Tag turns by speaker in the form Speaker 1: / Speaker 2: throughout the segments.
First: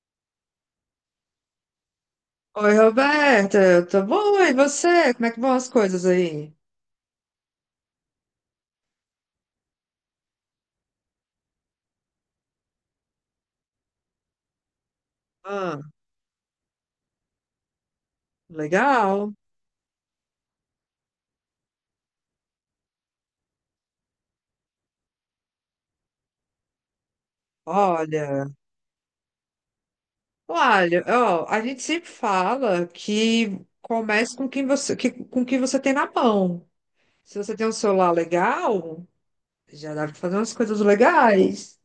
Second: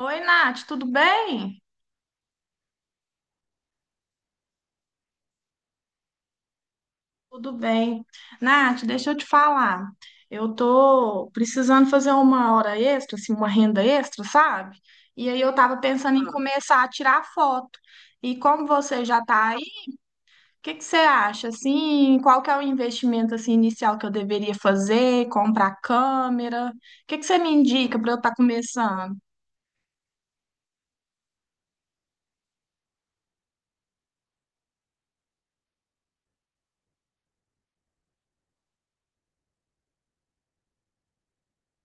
Speaker 1: Oi, Nath, tudo bem?
Speaker 2: Oi, Roberta, eu tô boa, e você? Como é que vão as coisas aí?
Speaker 1: Tudo bem. Nath, deixa eu te falar. Eu tô precisando fazer uma hora extra, assim, uma renda extra, sabe? E aí eu tava
Speaker 2: Ah,
Speaker 1: pensando em começar a tirar foto. E como você já
Speaker 2: legal.
Speaker 1: tá aí, o que que você acha? Assim, qual que é o investimento assim inicial que eu deveria fazer? Comprar câmera? O que que você me indica para eu estar
Speaker 2: Olha,
Speaker 1: começando?
Speaker 2: olha, ó, a gente sempre fala que comece com quem você, com o que você tem na mão. Se você tem um celular legal, já dá pra fazer umas coisas legais.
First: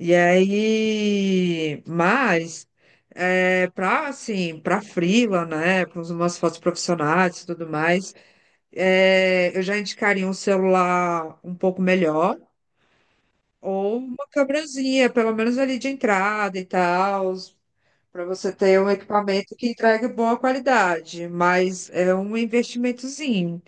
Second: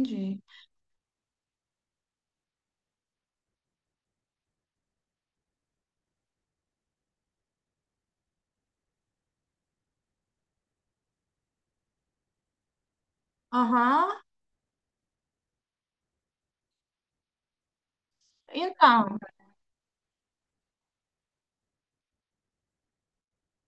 Speaker 2: E aí, mas para assim, para freela, né? Para umas fotos profissionais e tudo mais, eu já indicaria um celular um pouco melhor. Ou
Speaker 1: Aham.
Speaker 2: uma câmerazinha, pelo menos ali de entrada e tal, para você ter um
Speaker 1: Então,
Speaker 2: equipamento que entregue boa qualidade, mas é um investimentozinho.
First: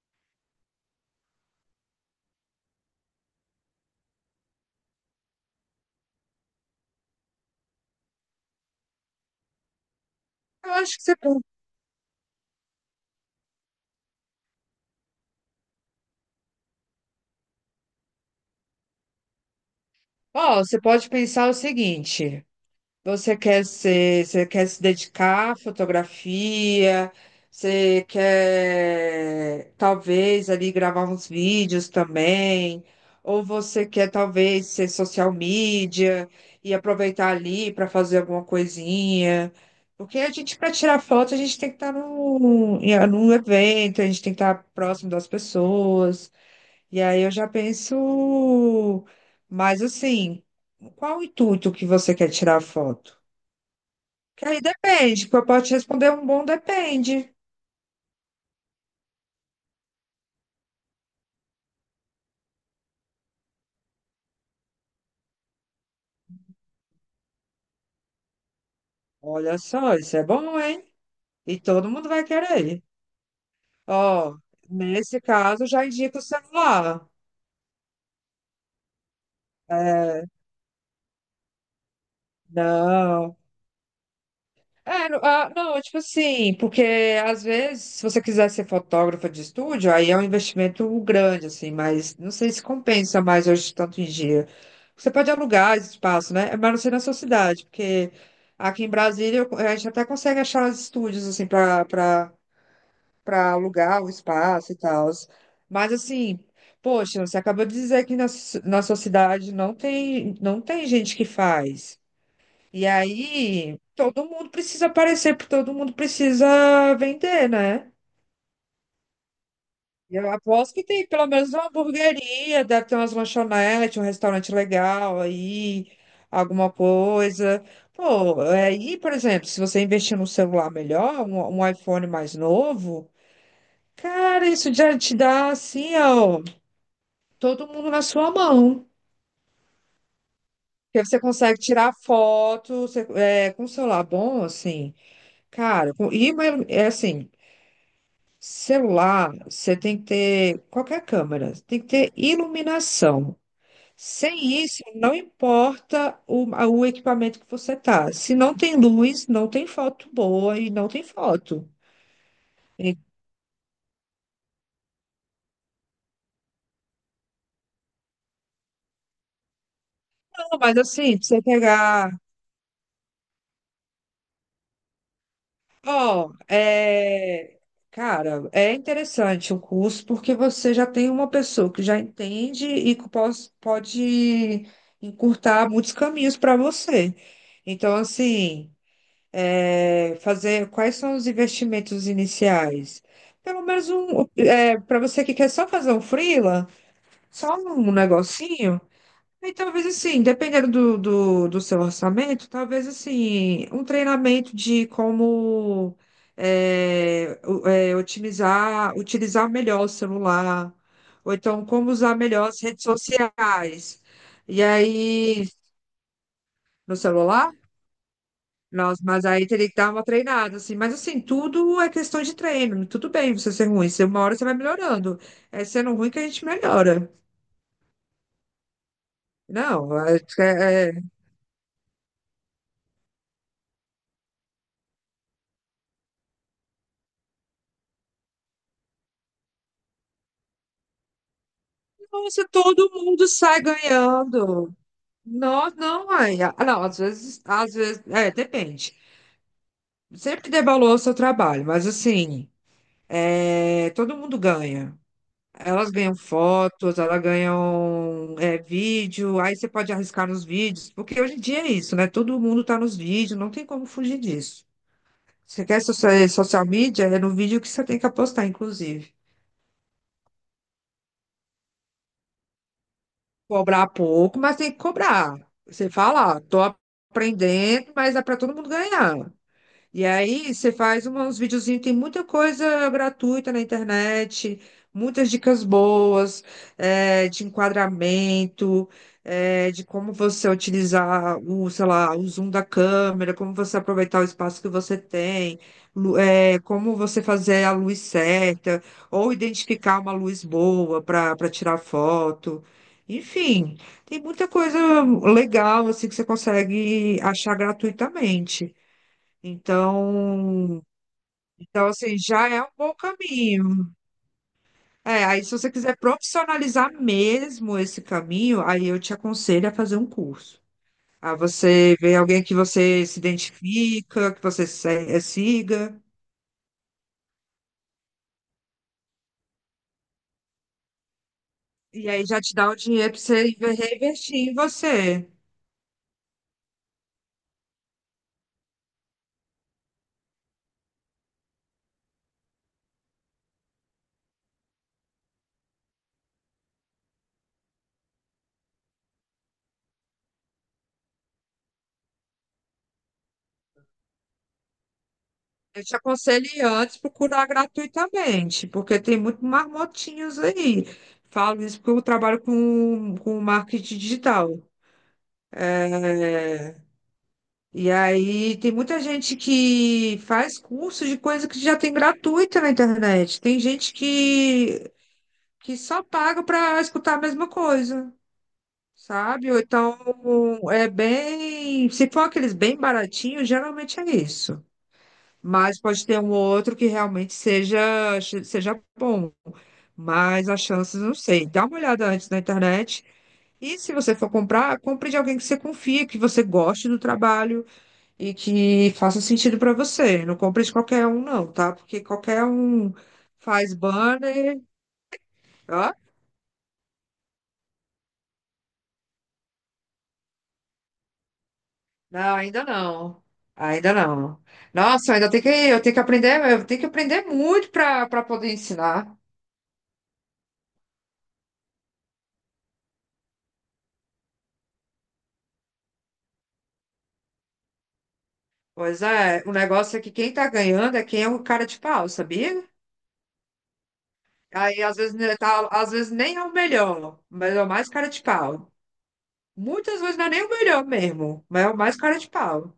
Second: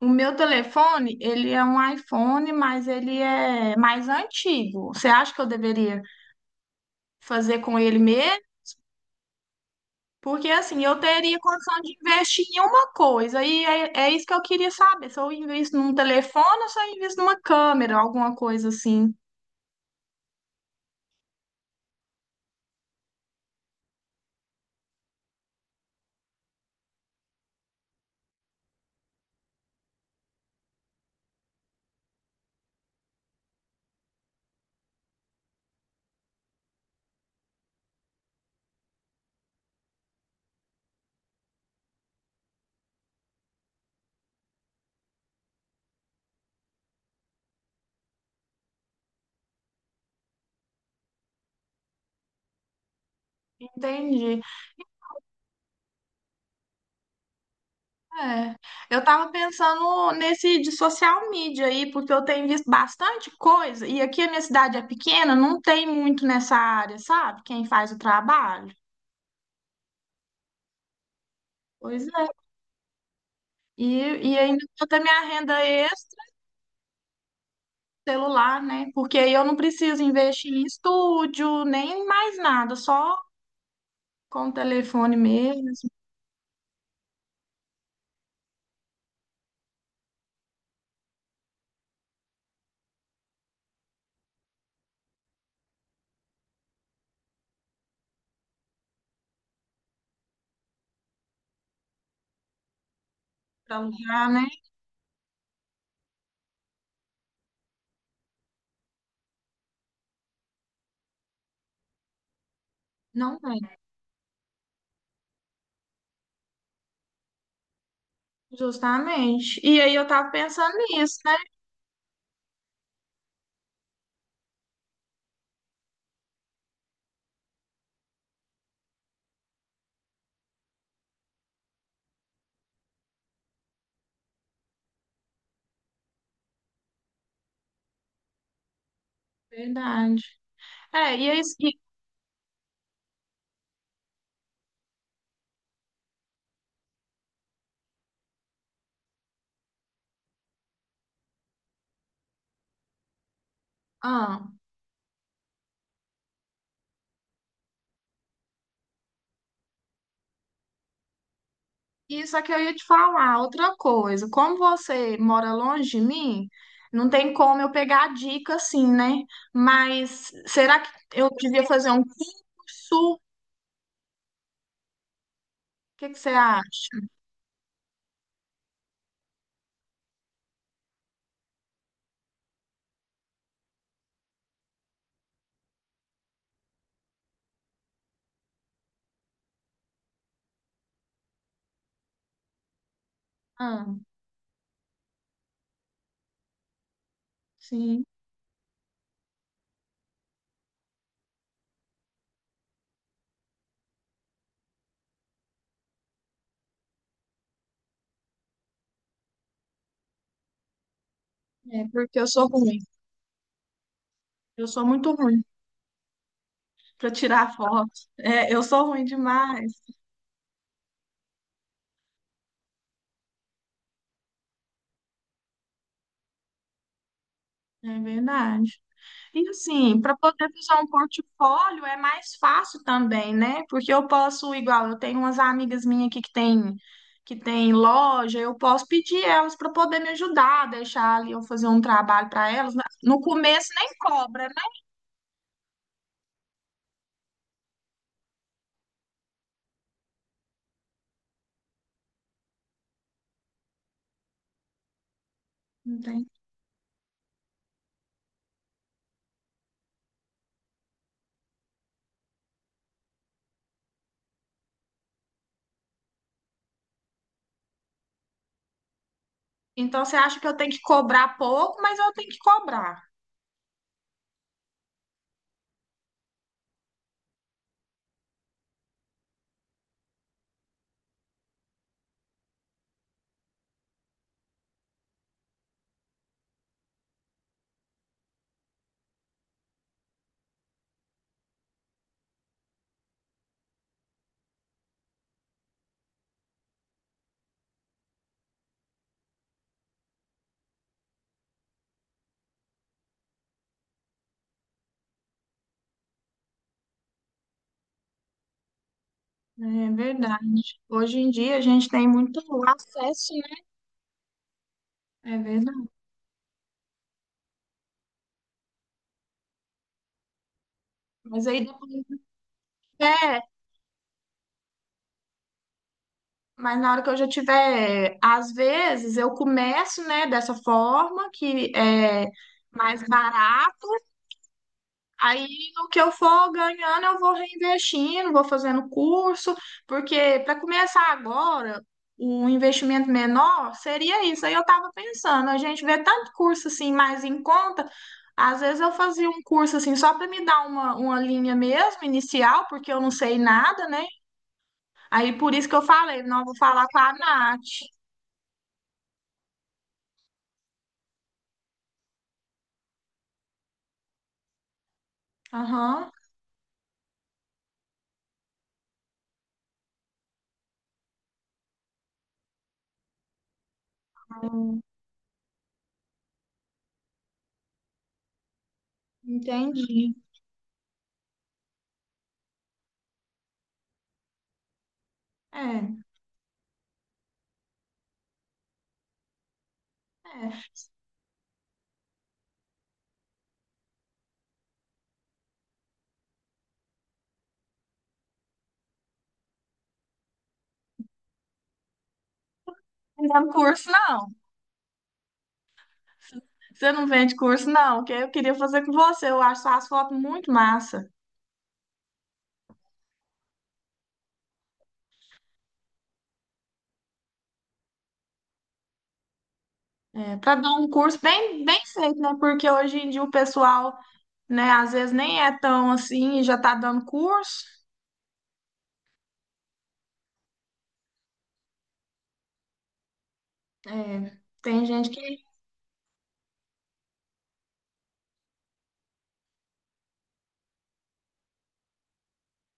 Speaker 1: o meu telefone, ele é um iPhone, mas ele é mais antigo. Você acha que eu deveria fazer com ele mesmo? Porque
Speaker 2: Eu
Speaker 1: assim,
Speaker 2: acho
Speaker 1: eu
Speaker 2: que você
Speaker 1: teria
Speaker 2: pode,
Speaker 1: condição de investir em uma coisa, e é isso que eu queria saber. Se eu invisto num telefone ou se eu invisto numa câmera, alguma coisa assim.
Speaker 2: ó, você pode pensar o seguinte. Você quer ser, você quer se dedicar à fotografia, você quer talvez ali gravar uns vídeos também, ou você quer talvez ser social media e aproveitar ali para fazer alguma coisinha. Porque a gente, para tirar foto, a gente tem que estar num, num evento, a gente tem que estar próximo das pessoas. E aí eu já penso, mas assim, qual o intuito que você quer tirar a foto?
Speaker 1: Entendi.
Speaker 2: Que aí depende, porque eu posso responder um bom depende.
Speaker 1: É. Eu tava pensando nesse de social media aí, porque eu tenho visto bastante coisa, e aqui a minha cidade é pequena, não tem muito nessa área, sabe? Quem faz o trabalho.
Speaker 2: Olha só, isso é bom, hein? E todo
Speaker 1: Pois
Speaker 2: mundo vai
Speaker 1: é.
Speaker 2: querer.
Speaker 1: E, e
Speaker 2: Ó,
Speaker 1: ainda toda a minha
Speaker 2: nesse
Speaker 1: renda
Speaker 2: caso, já indica o celular.
Speaker 1: ex-celular, né? Porque aí eu não preciso
Speaker 2: É,
Speaker 1: investir em estúdio, nem mais nada, só
Speaker 2: não.
Speaker 1: com o
Speaker 2: É,
Speaker 1: telefone
Speaker 2: não, ah,
Speaker 1: mesmo,
Speaker 2: não, tipo assim, porque às vezes, se você quiser ser fotógrafa de estúdio, aí é um investimento grande, assim, mas não sei se compensa mais hoje, tanto em dia. Você pode alugar esse espaço, né? Mas não sei na sua cidade, porque aqui em Brasília a gente até consegue achar os estúdios, assim, para
Speaker 1: para
Speaker 2: alugar o
Speaker 1: alugar, né?
Speaker 2: espaço e tal. Mas assim, poxa, você acabou de dizer que na, na sua cidade não tem, não tem gente que faz. E
Speaker 1: Não tem,
Speaker 2: aí, todo mundo precisa aparecer, porque todo mundo precisa vender, né?
Speaker 1: justamente. E aí eu
Speaker 2: E
Speaker 1: tava
Speaker 2: eu
Speaker 1: pensando
Speaker 2: aposto que tem
Speaker 1: nisso,
Speaker 2: pelo
Speaker 1: né?
Speaker 2: menos uma hamburgueria, deve ter umas lanchonetes, um restaurante legal aí, alguma coisa. Pô, aí, por exemplo, se você investir num celular melhor, um iPhone mais novo. Cara, isso já te dá assim, ó, todo mundo na sua mão.
Speaker 1: Verdade.
Speaker 2: Que
Speaker 1: É,
Speaker 2: você
Speaker 1: e aí,
Speaker 2: consegue
Speaker 1: e,
Speaker 2: tirar foto, com um celular bom, assim, cara, com, e uma celular, você tem que ter qualquer câmera, tem que ter iluminação.
Speaker 1: ah,
Speaker 2: Sem isso, não importa o, o equipamento que você tá. Se não tem luz, não tem foto boa e não tem foto.
Speaker 1: isso é que eu ia te
Speaker 2: Então,
Speaker 1: falar, outra coisa. Como você mora longe de mim, não tem como eu pegar a dica assim, né? Mas
Speaker 2: mas
Speaker 1: será que
Speaker 2: assim, pra
Speaker 1: eu
Speaker 2: você
Speaker 1: devia fazer um
Speaker 2: pegar.
Speaker 1: curso? O que que você
Speaker 2: Ó,
Speaker 1: acha?
Speaker 2: cara, é interessante o curso porque você já tem uma pessoa que já entende e que pode encurtar muitos caminhos para você. Então, assim, fazer quais são os investimentos iniciais? Pelo
Speaker 1: Ah,
Speaker 2: menos um, para você que quer só fazer um freela, só um
Speaker 1: sim,
Speaker 2: negocinho. E talvez assim, dependendo do, do, do seu orçamento, talvez assim, um treinamento de como otimizar, utilizar melhor o celular, ou então
Speaker 1: é
Speaker 2: como usar
Speaker 1: porque eu sou
Speaker 2: melhor as
Speaker 1: ruim.
Speaker 2: redes sociais. E
Speaker 1: Eu sou muito ruim
Speaker 2: aí, no
Speaker 1: para
Speaker 2: celular?
Speaker 1: tirar foto. É, eu sou
Speaker 2: Nossa,
Speaker 1: ruim
Speaker 2: mas aí teria
Speaker 1: demais,
Speaker 2: que dar uma treinada, assim. Mas assim, tudo é questão de treino. Tudo bem você ser ruim. Se uma hora você vai melhorando. É sendo ruim que a gente melhora.
Speaker 1: é verdade. E
Speaker 2: Não,
Speaker 1: assim, para
Speaker 2: é,
Speaker 1: poder usar um
Speaker 2: é.
Speaker 1: portfólio é mais fácil também, né? Porque eu posso, igual, eu tenho umas amigas minhas aqui que tem loja, eu posso pedir elas para poder me ajudar, deixar ali eu fazer um trabalho
Speaker 2: Nossa,
Speaker 1: para elas.
Speaker 2: todo
Speaker 1: No
Speaker 2: mundo sai
Speaker 1: começo nem cobra, né?
Speaker 2: ganhando. Não, não, mãe. Ah, não, às vezes, é, depende. Sempre dê valor ao seu trabalho, mas assim, é, todo mundo ganha. Elas
Speaker 1: Não
Speaker 2: ganham
Speaker 1: tem.
Speaker 2: fotos, elas ganham é, vídeo, aí você pode arriscar nos vídeos, porque hoje em dia é isso, né? Todo mundo tá nos vídeos, não tem como fugir disso. Você quer social, social media, é no vídeo que você tem que apostar, inclusive.
Speaker 1: Então você acha que eu tenho que cobrar pouco, mas eu tenho que cobrar.
Speaker 2: Cobrar pouco, mas tem que cobrar. Você fala, ó, tô aprendendo, mas é para todo mundo ganhar. E aí você faz uns videozinhos, tem muita coisa gratuita na internet, muitas dicas boas, de enquadramento, de como você utilizar o, sei lá, o zoom da câmera, como você aproveitar o espaço que você tem, como você fazer a luz certa, ou identificar uma luz boa para tirar foto. Enfim, tem muita coisa legal assim que você consegue achar gratuitamente.
Speaker 1: É verdade.
Speaker 2: Então,
Speaker 1: Hoje em dia a
Speaker 2: então
Speaker 1: gente tem
Speaker 2: assim,
Speaker 1: muito
Speaker 2: já é um bom
Speaker 1: acesso, né?
Speaker 2: caminho. É,
Speaker 1: É
Speaker 2: aí se você
Speaker 1: verdade.
Speaker 2: quiser profissionalizar mesmo esse caminho, aí eu te aconselho a fazer um curso. A
Speaker 1: Mas aí depois
Speaker 2: você ver alguém que você se
Speaker 1: é,
Speaker 2: identifica, que você siga,
Speaker 1: mas na hora que eu já tiver, às vezes eu começo, né, dessa forma que
Speaker 2: e aí
Speaker 1: é
Speaker 2: já te dá o
Speaker 1: mais
Speaker 2: dinheiro para você
Speaker 1: barata.
Speaker 2: reinvestir em você.
Speaker 1: Aí, no que eu for ganhando, eu vou reinvestindo, vou fazendo curso, porque para começar agora, o investimento menor seria isso. Aí eu estava pensando, a gente vê tanto curso assim mais em conta, às vezes eu fazia um curso assim só para me dar uma linha mesmo, inicial, porque eu não sei nada, né? Aí por isso que eu
Speaker 2: Eu te
Speaker 1: falei, não
Speaker 2: aconselho
Speaker 1: vou
Speaker 2: ir
Speaker 1: falar
Speaker 2: antes
Speaker 1: com a
Speaker 2: procurar
Speaker 1: Nath.
Speaker 2: gratuitamente, porque tem muito marmotinhos aí. Falo isso porque eu trabalho com marketing digital.
Speaker 1: Aham,
Speaker 2: É, e aí tem muita gente que faz curso de coisa que já tem gratuita na internet. Tem gente que só paga para escutar a mesma coisa, sabe? Ou então
Speaker 1: entendi.
Speaker 2: é bem, se for aqueles bem baratinhos, geralmente é isso. Mas
Speaker 1: É,
Speaker 2: pode ter um ou outro que realmente seja bom. Mas as
Speaker 1: é.
Speaker 2: chances, não sei. Dá uma olhada antes na internet. E se você for comprar, compre de alguém que você confia, que você goste do trabalho e que faça sentido para você. Não compre de qualquer um, não, tá? Porque qualquer um
Speaker 1: Não dá
Speaker 2: faz
Speaker 1: curso, não.
Speaker 2: banner. Ó,
Speaker 1: Você não vende curso, não, que eu queria fazer com você. Eu acho as fotos muito massa.
Speaker 2: não, ainda não. Ainda não. Nossa, eu ainda tem que, eu tenho que aprender, eu tenho que aprender muito para poder ensinar.
Speaker 1: É, para dar um curso bem, bem feito, né? Porque hoje em dia o pessoal, né, às vezes nem é tão assim e já tá dando curso.
Speaker 2: Pois é, o negócio é que quem tá ganhando é quem é o cara de pau, sabia?
Speaker 1: É,
Speaker 2: Aí
Speaker 1: tem
Speaker 2: às
Speaker 1: gente
Speaker 2: vezes né,
Speaker 1: que.
Speaker 2: tá, às vezes nem é o melhor, mas é o mais cara de pau. Muitas vezes não é nem o melhor mesmo, mas é o mais cara de pau.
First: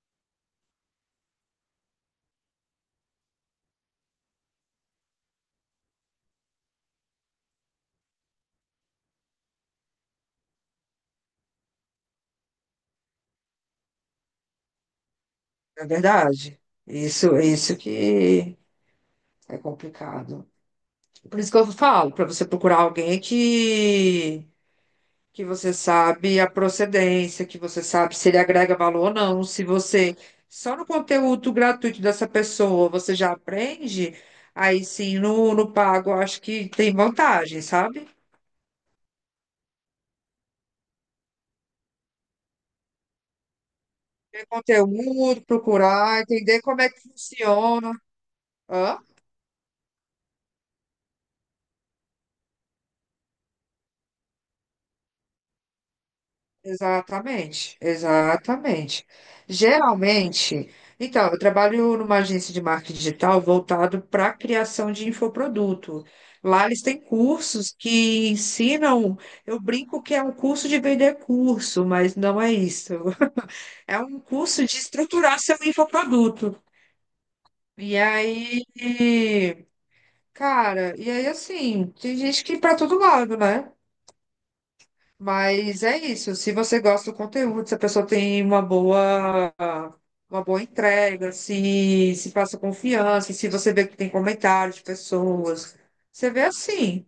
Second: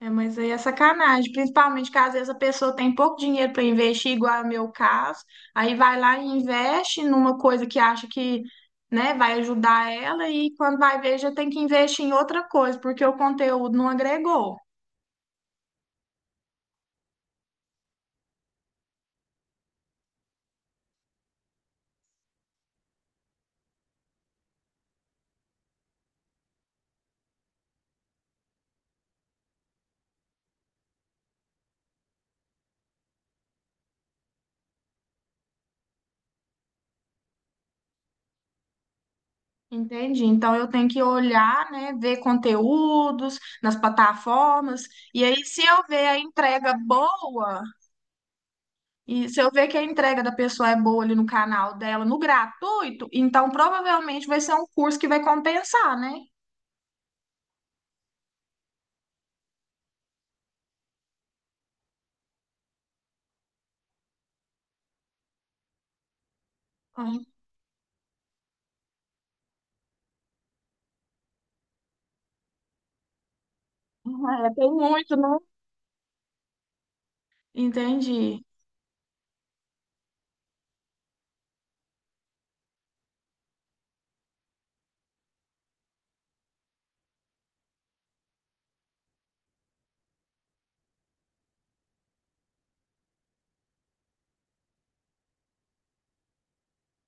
Speaker 1: É, mas aí é sacanagem. Principalmente que às vezes a pessoa tem pouco dinheiro para investir, igual é o meu caso. Aí vai lá e investe numa coisa que acha que. Né, vai ajudar ela e quando vai ver já tem que investir em outra coisa, porque o conteúdo não agregou.
Speaker 2: É verdade. Isso que. É complicado. Por isso que eu falo, para você procurar alguém que você sabe a procedência, que você sabe se ele agrega valor ou não, se você só no conteúdo gratuito dessa pessoa você já aprende, aí sim no, no pago eu acho que tem vantagem, sabe?
Speaker 1: Entendi. Então eu tenho que olhar, né, ver conteúdos nas
Speaker 2: Ver
Speaker 1: plataformas, e
Speaker 2: conteúdo,
Speaker 1: aí se eu ver a
Speaker 2: procurar, entender
Speaker 1: entrega
Speaker 2: como é que
Speaker 1: boa,
Speaker 2: funciona. Hã?
Speaker 1: e se eu ver que a entrega da pessoa é boa ali no canal dela, no gratuito, então provavelmente vai ser um curso que vai compensar, né?
Speaker 2: Exatamente, exatamente. Geralmente, então, eu trabalho numa agência de marketing digital voltado para a criação de infoproduto. Lá eles têm
Speaker 1: Ai,
Speaker 2: cursos que ensinam, eu brinco que é um curso de vender curso, mas não é isso. É um
Speaker 1: é,
Speaker 2: curso
Speaker 1: tem
Speaker 2: de
Speaker 1: muito, né?
Speaker 2: estruturar seu infoproduto. E
Speaker 1: Entendi.
Speaker 2: aí, cara, e aí assim, tem gente que ir para todo lado, né? Mas é isso. Se você gosta do conteúdo, se a pessoa tem uma boa entrega, se passa confiança, se você vê que tem comentários de pessoas, você vê assim.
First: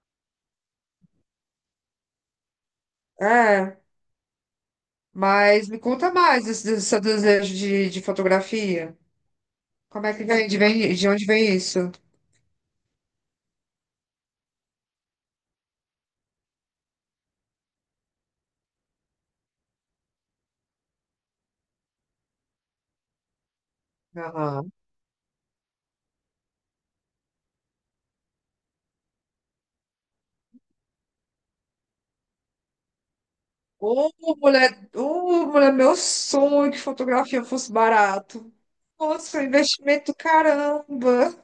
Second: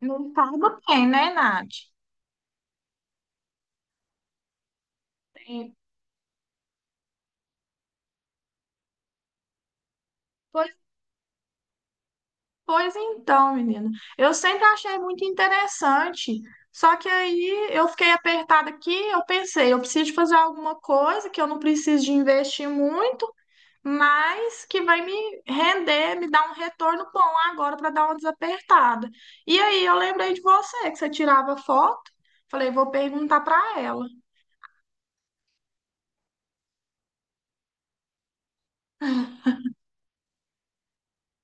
Speaker 1: Não pago bem, né, Nath?
Speaker 2: É. Mas
Speaker 1: Tem.
Speaker 2: me conta mais desse, desse seu desejo de fotografia. Como é que vem? De,
Speaker 1: Pois
Speaker 2: de onde vem isso?
Speaker 1: Pois então, menina. Eu sempre achei muito interessante. Só que aí eu fiquei apertada aqui, eu pensei, eu preciso de fazer alguma coisa que eu não preciso de investir muito, mas
Speaker 2: Aham.
Speaker 1: que vai me render, me dar um retorno bom agora para dar uma desapertada. E aí eu lembrei de você, que você tirava foto. Falei, vou perguntar para ela.
Speaker 2: Ô, ô, mulher, meu sonho é que fotografia fosse barato. Nossa, investimento do caramba.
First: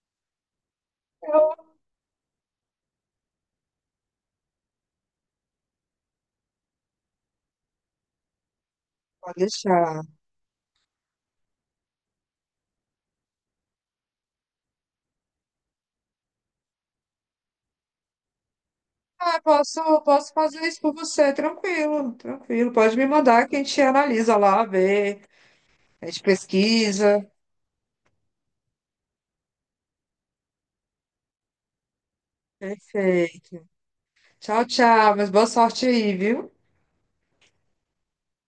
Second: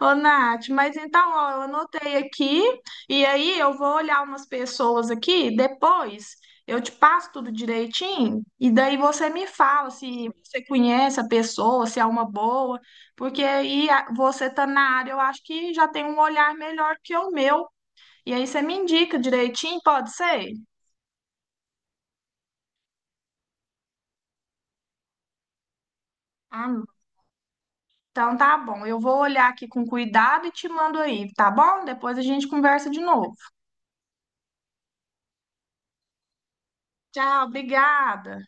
Speaker 1: Ô, Nath, mas então, ó, eu anotei aqui, e aí eu vou olhar umas pessoas aqui, depois eu te passo tudo direitinho, e daí você
Speaker 2: Pode
Speaker 1: me fala
Speaker 2: deixar.
Speaker 1: se você conhece a pessoa, se é uma boa, porque você tá na área, eu acho que já tem um olhar melhor que o meu, e aí você me indica
Speaker 2: Ah,
Speaker 1: direitinho,
Speaker 2: posso,
Speaker 1: pode
Speaker 2: posso
Speaker 1: ser?
Speaker 2: fazer isso por você, tranquilo, tranquilo. Pode me mandar que a gente analisa lá, vê, a gente
Speaker 1: Ah,
Speaker 2: pesquisa.
Speaker 1: então tá bom, eu vou olhar aqui com cuidado e te mando aí, tá bom? Depois a gente conversa de novo.
Speaker 2: Perfeito. Tchau, tchau, mas boa sorte aí, viu?
Speaker 1: Tchau, obrigada.